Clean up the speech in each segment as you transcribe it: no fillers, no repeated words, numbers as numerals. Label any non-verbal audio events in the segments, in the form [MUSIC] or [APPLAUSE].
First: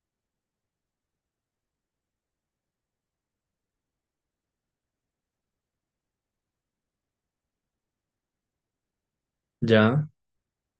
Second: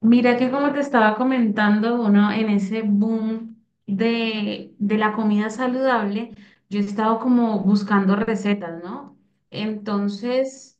Mira que como te estaba comentando, uno en ese boom de la comida saludable, yo he estado como buscando recetas, ¿no? Ya, Entonces,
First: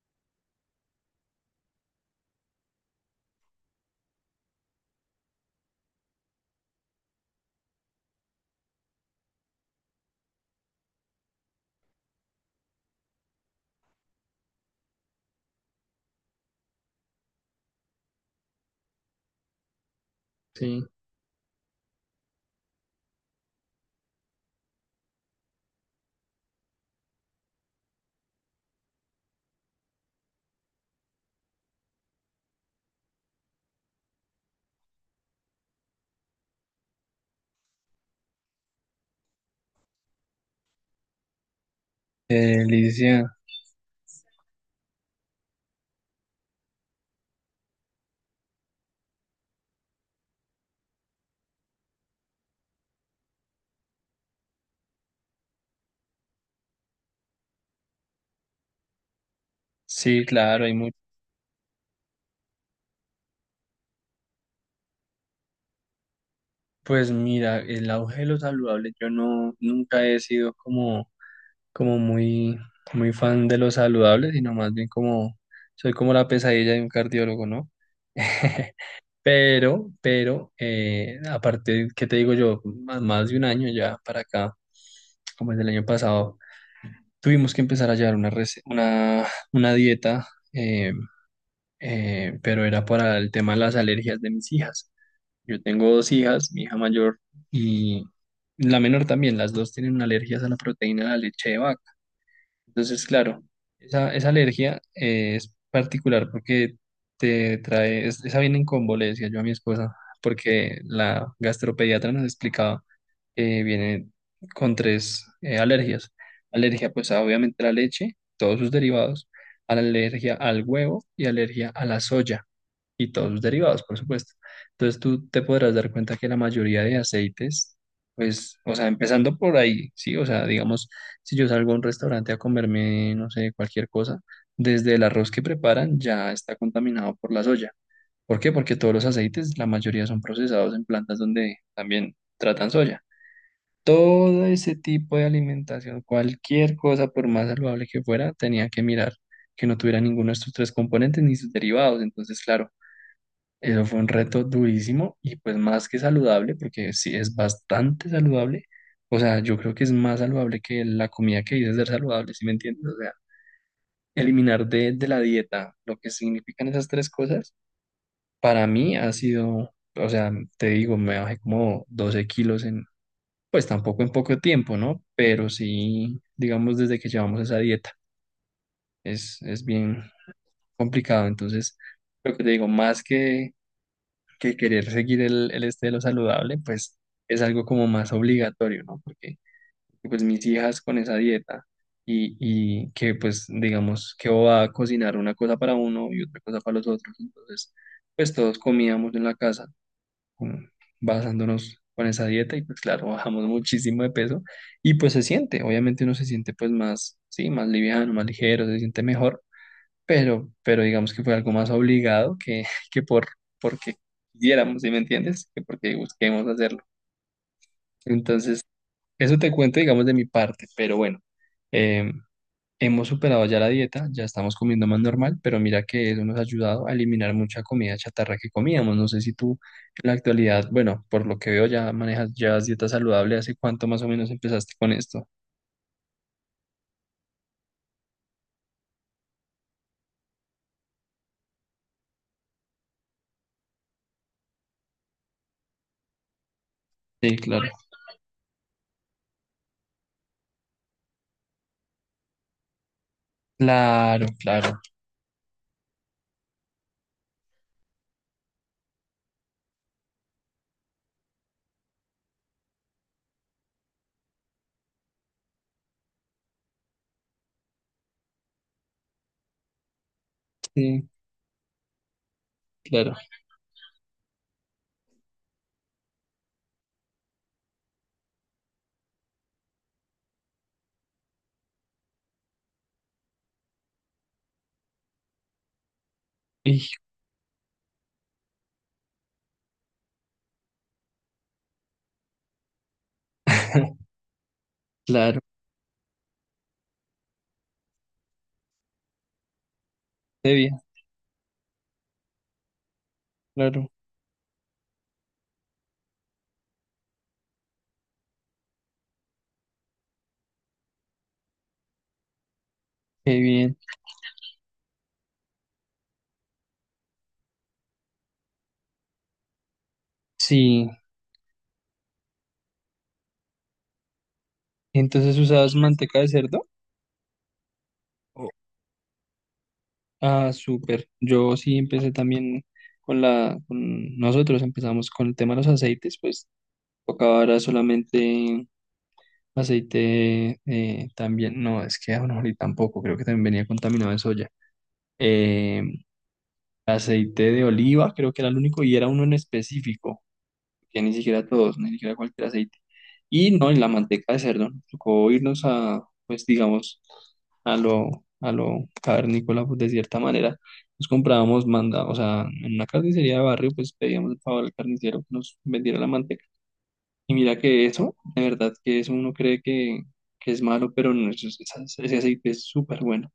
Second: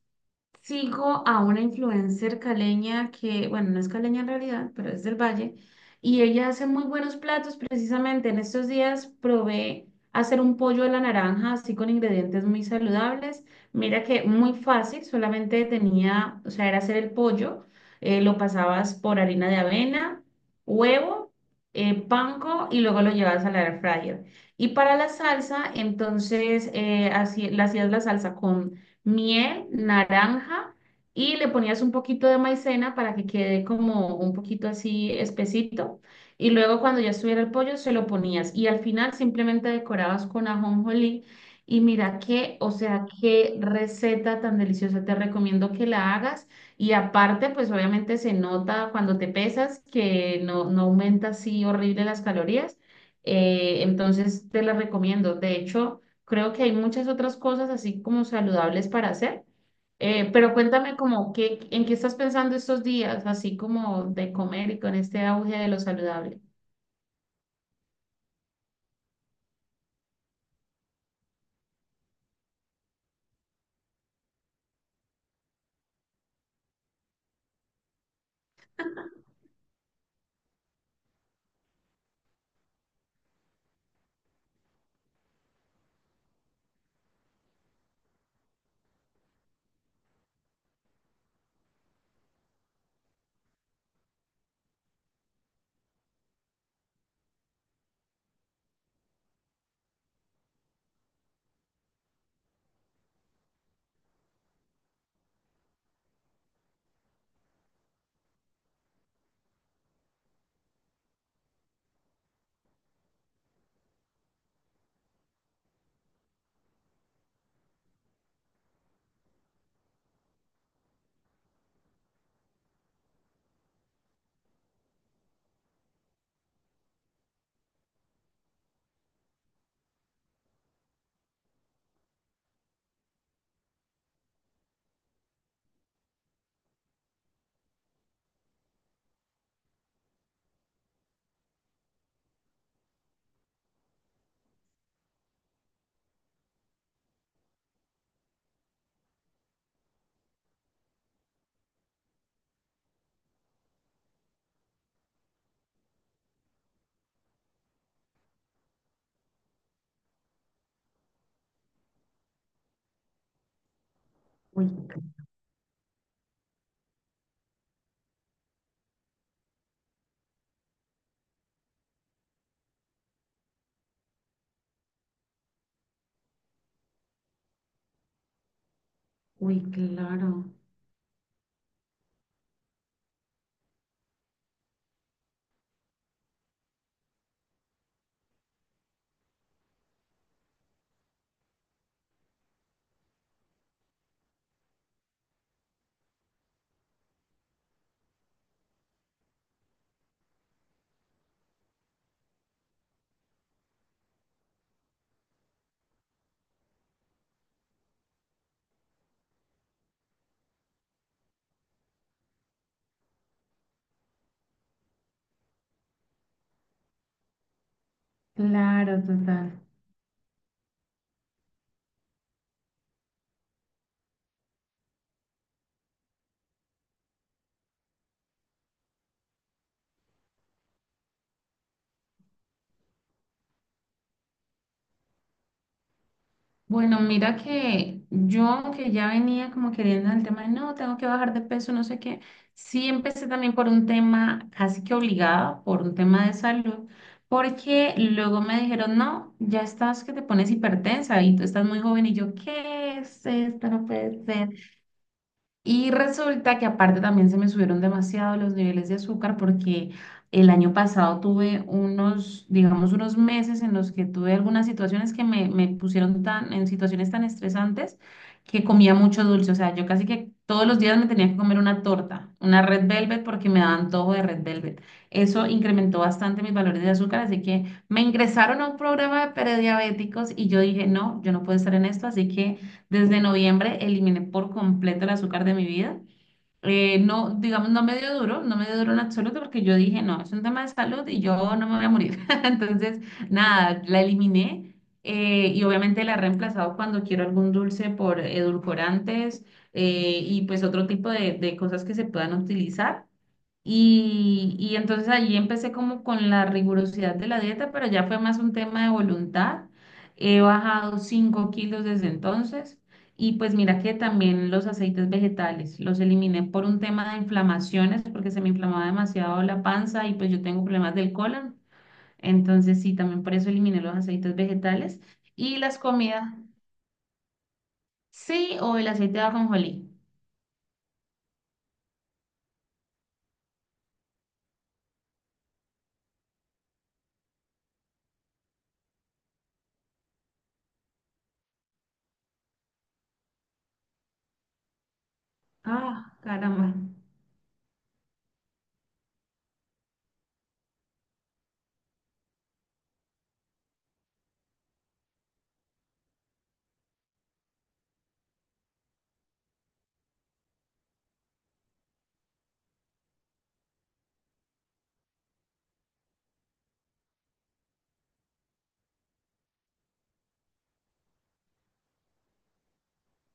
Sigo a una influencer caleña que, bueno, no es caleña en realidad, pero es del Valle, y ella hace muy buenos platos. Precisamente en estos días probé hacer un pollo a la naranja, así con ingredientes muy saludables. Mira que muy fácil, solamente tenía, o sea, era hacer el pollo, lo pasabas por harina de avena, sí. huevo, panko y luego lo llevabas al air fryer. Y para la salsa, entonces, así, le hacías la salsa con miel, naranja y le ponías un poquito de maicena para que quede como un poquito así espesito. Y luego cuando ya estuviera el pollo se lo ponías y al final simplemente decorabas con ajonjolí. Y mira qué, o sea, Licia, qué receta tan deliciosa. Te recomiendo que la hagas. Y aparte, pues obviamente se nota cuando te pesas que no aumenta así horrible las calorías. Entonces te la recomiendo. De hecho, creo que hay muchas otras cosas así como saludables para hacer. sí, Pero claro, hay mucho. cuéntame como qué, en qué estás pensando estos días, así como de comer y con este auge de lo saludable. Pues mira, el auge de lo saludable, yo no, nunca he sido como muy, muy fan de lo saludable, sino más bien como, soy como la pesadilla de un cardiólogo, ¿no? [LAUGHS] Pero, aparte, ¿qué te digo yo? Más de un año ya para acá, como el del año pasado, tuvimos que empezar a llevar una dieta. eh, pero era para el tema de las alergias de mis hijas. Yo tengo dos hijas, mi hija mayor y la menor también, las dos tienen alergias a la proteína de la leche de vaca. Entonces, claro, esa alergia es particular porque te trae, esa viene en combo, le decía yo a mi esposa, porque la gastropediatra nos explicaba que viene con tres alergias. Alergia, pues obviamente a la leche, todos sus derivados, a la alergia al huevo y alergia a la soya y todos los derivados, por supuesto. Entonces tú te podrás dar cuenta que la mayoría de aceites, pues, o sea, empezando por ahí, ¿sí? O sea, digamos, si yo salgo a un restaurante a comerme, no sé, cualquier cosa, desde el arroz que preparan ya está contaminado por la soya. ¿Por qué? Porque todos los aceites, la mayoría son procesados en plantas donde también tratan soya. Todo ese tipo de alimentación, cualquier cosa, por más saludable que fuera, tenía que mirar que no tuviera ninguno de estos tres componentes ni sus derivados. Entonces, claro. Eso fue un reto durísimo y pues más que saludable, porque sí es bastante saludable. O sea, yo creo que es más saludable que la comida que dices ser saludable, ¿sí me entiendes? O sea, eliminar Uy, de la dieta lo que significan esas tres cosas, para mí ha sido, o sea, te digo, me bajé como 12 kilos en, pues tampoco en poco tiempo, ¿no? Pero sí, digamos, desde que llevamos esa dieta, es, uy, es bien claro, complicado. Entonces, lo que te digo, más que querer seguir el este de lo saludable, pues es algo como más obligatorio, ¿no? Porque pues mis hijas con esa dieta y que pues digamos que va a cocinar una cosa para uno y otra cosa para los otros, entonces pues todos comíamos en la casa con- basándonos con esa dieta y pues claro, bajamos muchísimo de peso y pues se siente, obviamente uno se siente pues más, sí, más liviano, más ligero, se siente mejor pero digamos que fue algo más obligado que, [LAUGHS] que porque quisiéramos, ¿sí me entiendes? Que porque busquemos hacerlo. Entonces, claro, eso te total. cuento, digamos, de mi parte, pero bueno, eh, hemos superado ya la dieta, ya estamos comiendo más normal, pero mira que eso nos ha ayudado a eliminar mucha comida chatarra que comíamos. No sé si tú en la actualidad, bueno, por lo que veo ya manejas, llevas dieta saludable, ¿hace cuánto más o menos empezaste con esto? Bueno, mira que yo, aunque ya venía como queriendo el tema de no, tengo que bajar de peso, no sé qué, sí empecé también por un tema casi que obligado, por un tema de salud, Sí, claro. porque luego me dijeron, no, ya estás que te pones hipertensa y tú estás muy joven y yo, ¿qué es esto? No puede Claro, ser. claro. Y resulta que aparte también se me subieron demasiado los niveles de azúcar porque el año pasado tuve unos, digamos, unos meses en los que tuve algunas situaciones que me pusieron tan, en situaciones tan estresantes que comía mucho dulce. O sea, yo casi que todos los días me Sí, tenía que comer una torta, una Red claro. Velvet porque me daba antojo de Red Velvet. Eso incrementó bastante mis valores de azúcar, así que me ingresaron a un programa de prediabéticos y yo dije, no, yo no puedo estar en esto, así que... Desde noviembre eliminé por completo el azúcar de mi vida. Y, No, digamos, no me dio duro, no me dio duro en absoluto porque yo dije, no, es un tema de salud y yo no me voy a morir. [LAUGHS] Entonces, nada, la [LAUGHS] eliminé claro, y obviamente la he reemplazado cuando quiero algún dulce por edulcorantes y pues debía, otro tipo de cosas que se puedan utilizar. claro. Y entonces allí empecé como con la rigurosidad de la dieta, pero ya fue más un tema de voluntad. He bajado 5 kilos desde entonces y Qué pues bien. mira que también los aceites vegetales los eliminé por un tema de inflamaciones porque se me inflamaba demasiado la panza y pues yo tengo Sí. problemas del colon. Entonces sí, también por eso eliminé los aceites vegetales Entonces y usabas las manteca de comidas. cerdo. Oh. Sí, o el aceite de ajonjolí. Ah, súper. Yo sí empecé también con nosotros empezamos con el tema de los aceites, pues tocaba ahora solamente aceite también. No, es que ahorita tampoco, creo que también venía contaminado de soya. Eh, Ah, caramba. Aceite de oliva, creo que era el único y era uno en específico. Que ni siquiera todos, ni siquiera cualquier aceite. Y no, en la manteca de cerdo, nos tocó irnos a, pues digamos, a lo cavernícola, pues de cierta manera. Nos comprábamos o sea, en una carnicería de barrio, pues pedíamos el favor al carnicero que nos vendiera la manteca. Y mira que eso, de verdad que eso uno cree que es malo, pero no, eso ese aceite es súper bueno.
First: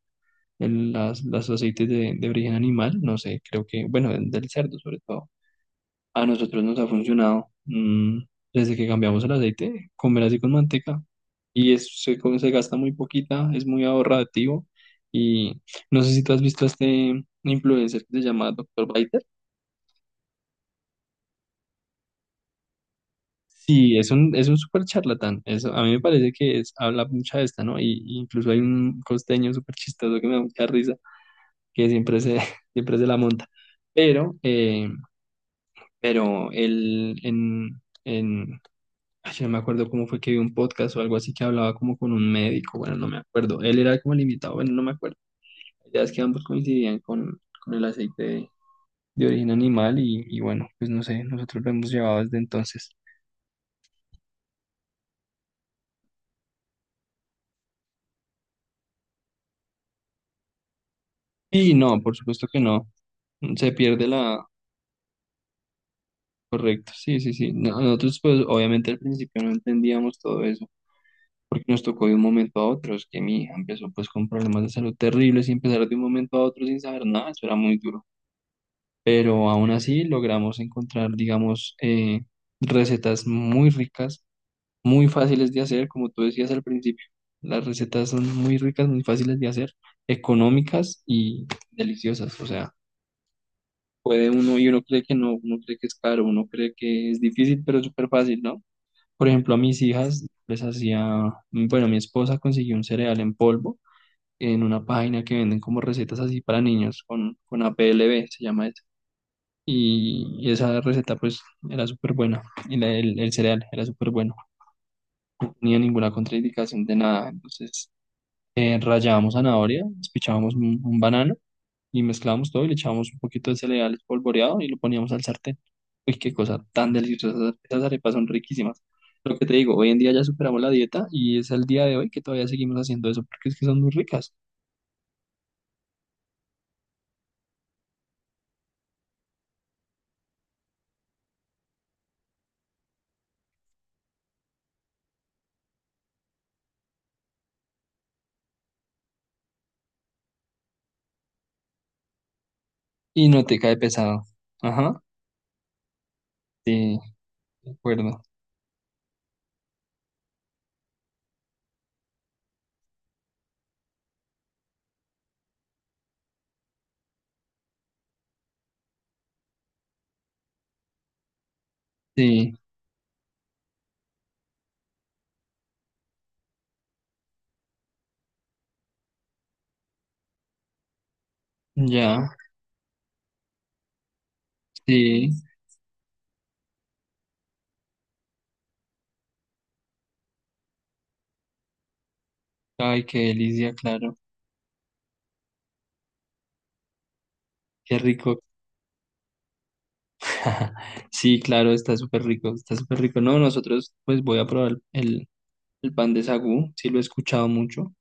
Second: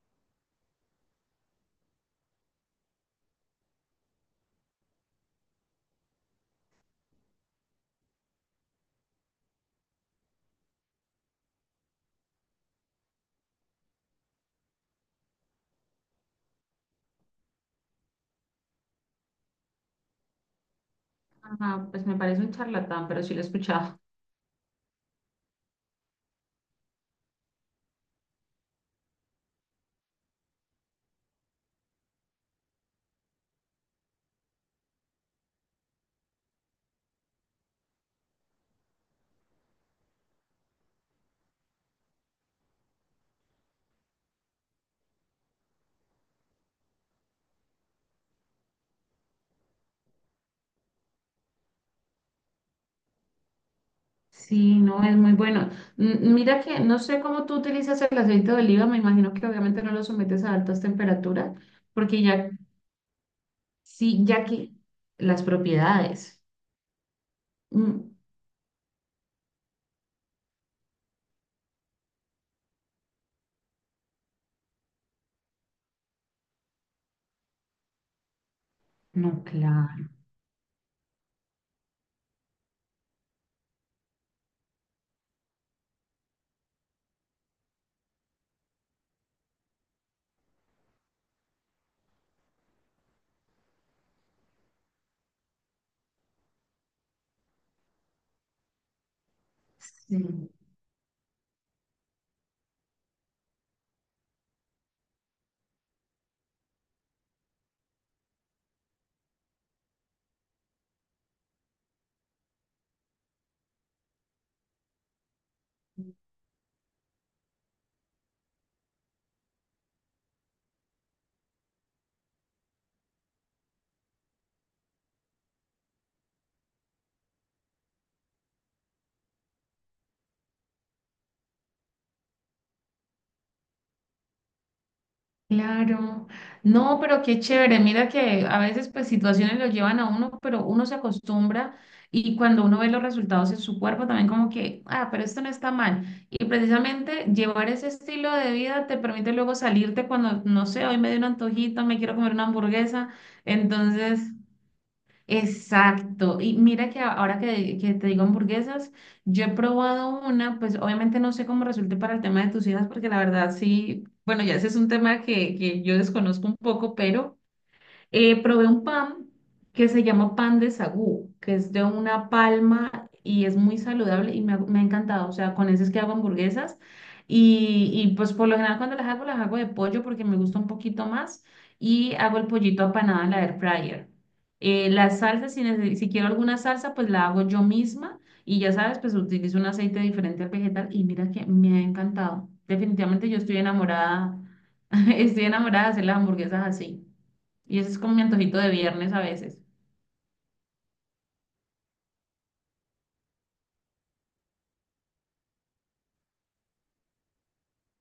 Los aceites de origen animal, no sé, creo que, bueno, del cerdo sobre todo. A nosotros nos ha funcionado desde que cambiamos el aceite, comer así con manteca. Y se gasta muy poquita, es muy ahorrativo. Y no sé si tú has visto a este influencer que se llama Doctor Biter. Ajá, pues me parece un charlatán, pero sí lo he Sí, escuchado. es un súper charlatán. Eso, a mí me parece que es, habla mucha de esta, ¿no? Y incluso hay un costeño súper chistoso que me da mucha risa, que siempre se, [LAUGHS] siempre se la monta. Pero, eh, pero él en, ay, yo no me acuerdo cómo fue que vi un podcast o algo así que hablaba como con un médico, bueno, no me acuerdo. Él era como el invitado, bueno, no me acuerdo. Ya es que ambos coincidían con el aceite de origen animal y bueno, pues no sé, nosotros lo hemos llevado desde entonces. Sí, no, es muy bueno. Mira que no sé cómo tú utilizas el aceite de oliva, me imagino que obviamente no lo sometes a altas temperaturas, Y no, por porque supuesto ya, que no, se pierde sí, la. ya que las propiedades. Correcto, sí, sí, sí. No, Mm, nosotros pues obviamente al principio no entendíamos todo eso, porque nos tocó de un momento a otro, es que mi hija empezó pues con problemas de salud terribles y empezar de un momento a otro sin saber nada, eso era muy duro. no, Pero aún así claro. logramos encontrar, digamos, recetas muy ricas, muy fáciles de hacer, como tú decías al principio. Las recetas son muy ricas, muy fáciles de hacer, económicas y deliciosas. O sea, puede uno y uno cree que no, uno cree que es caro, uno cree que es difícil, pero es súper fácil, ¿no? Por ejemplo, a mis hijas Sí. les hacía, bueno, mi esposa consiguió un cereal en polvo en una página que venden como recetas así para niños con a p l APLV, se llama y esa receta pues era súper buena, y el cereal era súper bueno, no tenía ninguna contraindicación de nada, entonces rallábamos zanahoria, despichábamos un banano y mezclábamos todo y le echábamos un poquito de cereal espolvoreado y lo poníamos al sartén. Uy, qué cosa tan deliciosa, esas arepas son riquísimas. Lo que te digo, hoy en día ya superamos la dieta y es el día de hoy que todavía seguimos haciendo eso porque es que son muy ricas Claro, no, pero qué chévere, mira que a veces pues situaciones lo llevan a uno, pero uno se acostumbra y cuando uno ve los resultados en su cuerpo también como que, ah, pero esto no está mal. Y precisamente llevar ese estilo de vida te permite luego salirte cuando, no sé, hoy me dio un antojito, me quiero comer una hamburguesa, y no te cae pesado. entonces Ajá, exacto. Y mira sí, que ahora de que te acuerdo, digo hamburguesas, yo he probado una, pues obviamente no sé cómo resulte para el tema de tus hijas, porque la verdad sí, bueno, ya ese es un tema que yo desconozco un poco, pero... probé un pan que se llama pan de sagú, que es de una sí, palma y es muy saludable y me ha encantado. O sea, con ese es que hago hamburguesas y pues por lo general cuando las hago de pollo porque me gusta un poquito más y ya, hago el pollito apanado en la air fryer. La sí. salsa, si quiero alguna salsa, pues la hago yo misma y ya sabes, pues utilizo un aceite diferente al vegetal y mira que me ha encantado. Ay, qué Definitivamente yo estoy delicia, claro. enamorada, [LAUGHS] estoy enamorada de hacer las hamburguesas así. Y eso Qué es como mi rico. antojito de viernes a veces. [LAUGHS] Sí, claro, está súper rico, está súper rico. No, nosotros, pues voy a probar el pan de sagú, sí lo he escuchado mucho.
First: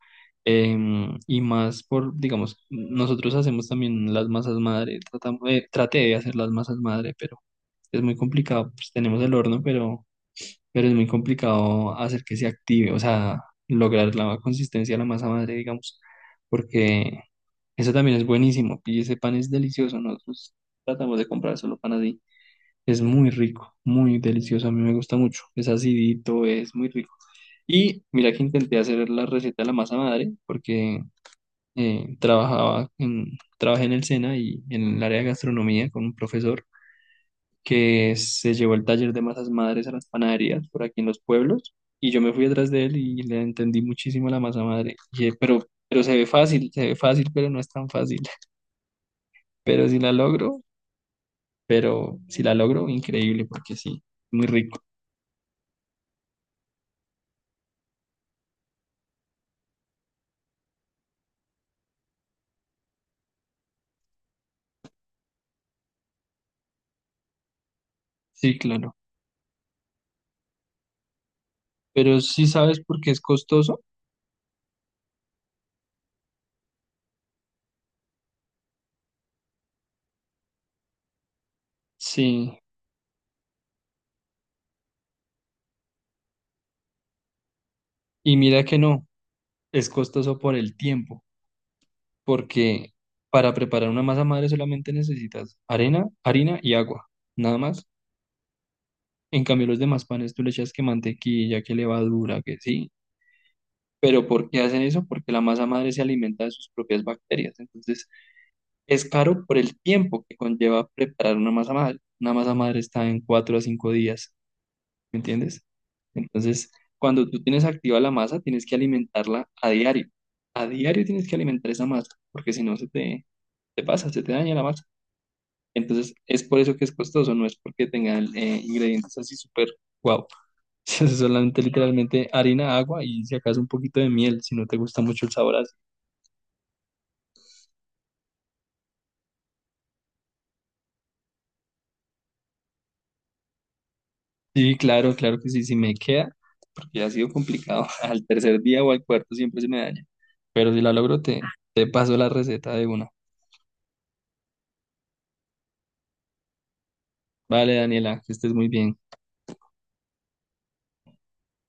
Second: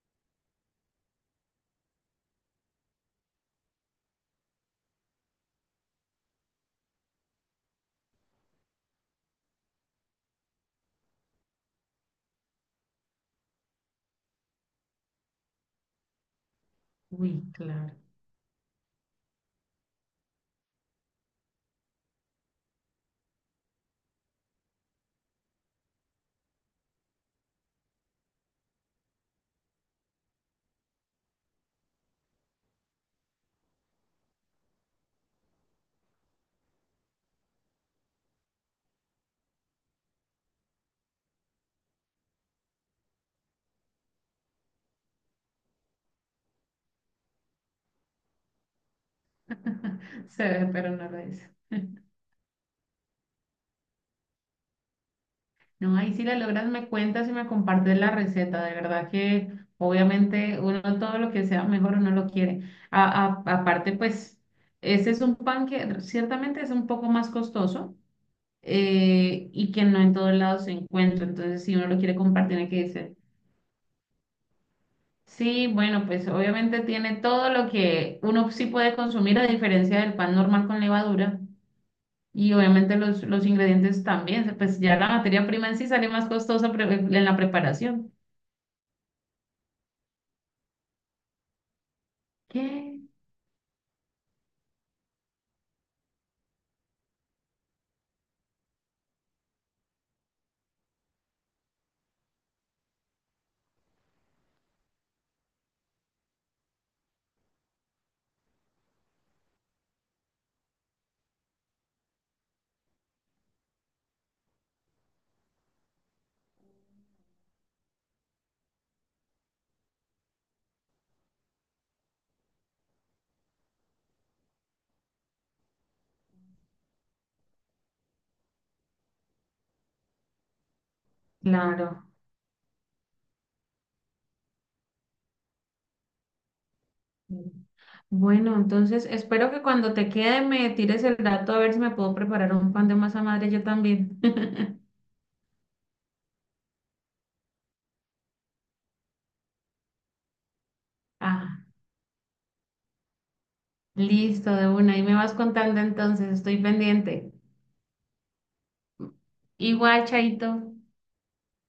Y más por, digamos, nosotros hacemos también las masas madre, traté de hacer las masas madre, pero es muy complicado, pues tenemos el horno, pero, es muy complicado hacer que se active, o sea, lograr la consistencia de la masa madre, digamos, porque Uy, eso claro. también es buenísimo. Y ese pan es delicioso, ¿no? Nosotros tratamos de comprar solo pan así. Es muy rico, muy delicioso. A mí me gusta mucho. Es acidito, es muy rico. Y mira que intenté hacer la receta de la masa madre porque eh, trabajaba en, trabajé en el SENA y en el área de gastronomía con un profesor que se llevó el taller de masas madres a las panaderías por aquí en los pueblos. Y yo me fui detrás de él y le entendí muchísimo la masa madre. Pero se ve fácil, pero no es tan fácil. [LAUGHS] Pero si la [LAUGHS] Se logro. ve, pero no lo es. Pero si la logro, increíble, porque sí, muy rico. No, ahí si la logras me cuentas y me compartes la receta. De verdad que obviamente uno todo lo que sea mejor uno lo quiere. Aparte, pues, ese es un pan que ciertamente es un poco más costoso Sí, claro. Y que no en todos lados se encuentra. Entonces, si uno lo quiere Pero sí compartir, tiene sabes que por qué decir, es costoso. sí, bueno, pues obviamente tiene todo lo que uno sí puede consumir a diferencia del pan normal con levadura. Y Sí, obviamente los ingredientes también, pues ya la materia prima en sí sale más costosa en la preparación. y mira que no, es costoso por el tiempo, porque ¿Qué? para preparar una masa madre solamente necesitas arena, harina y agua, nada más. En cambio, los demás panes tú le echas que mantequilla, que levadura, que sí. Pero ¿por qué hacen eso? Porque la masa madre se alimenta de sus propias bacterias. Entonces, es caro por el tiempo que conlleva preparar una masa madre. Una masa madre está en 4 a 5 días. ¿Me entiendes? Entonces, cuando tú tienes activa la masa, tienes que alimentarla a diario. A diario tienes que alimentar esa masa, porque si no se te, te pasa, se te daña la masa. Entonces, es por eso que es costoso, no es porque tengan ingredientes así súper guau. [LAUGHS] Es solamente Claro. literalmente harina, agua y si acaso un poquito de miel, si no te gusta mucho el sabor así. Bueno, entonces espero que cuando te quede me tires el dato a ver si me puedo preparar un pan de masa madre yo también. Sí, [LAUGHS] claro, claro que sí, sí me queda, porque ha sido complicado. [LAUGHS] Al tercer día o al cuarto siempre se me daña. Pero si la logro, te, Ah, te paso la receta de una. listo, de una. Ahí me vas contando entonces, estoy pendiente. Vale, Daniela, que estés muy bien. Igual, Chaito.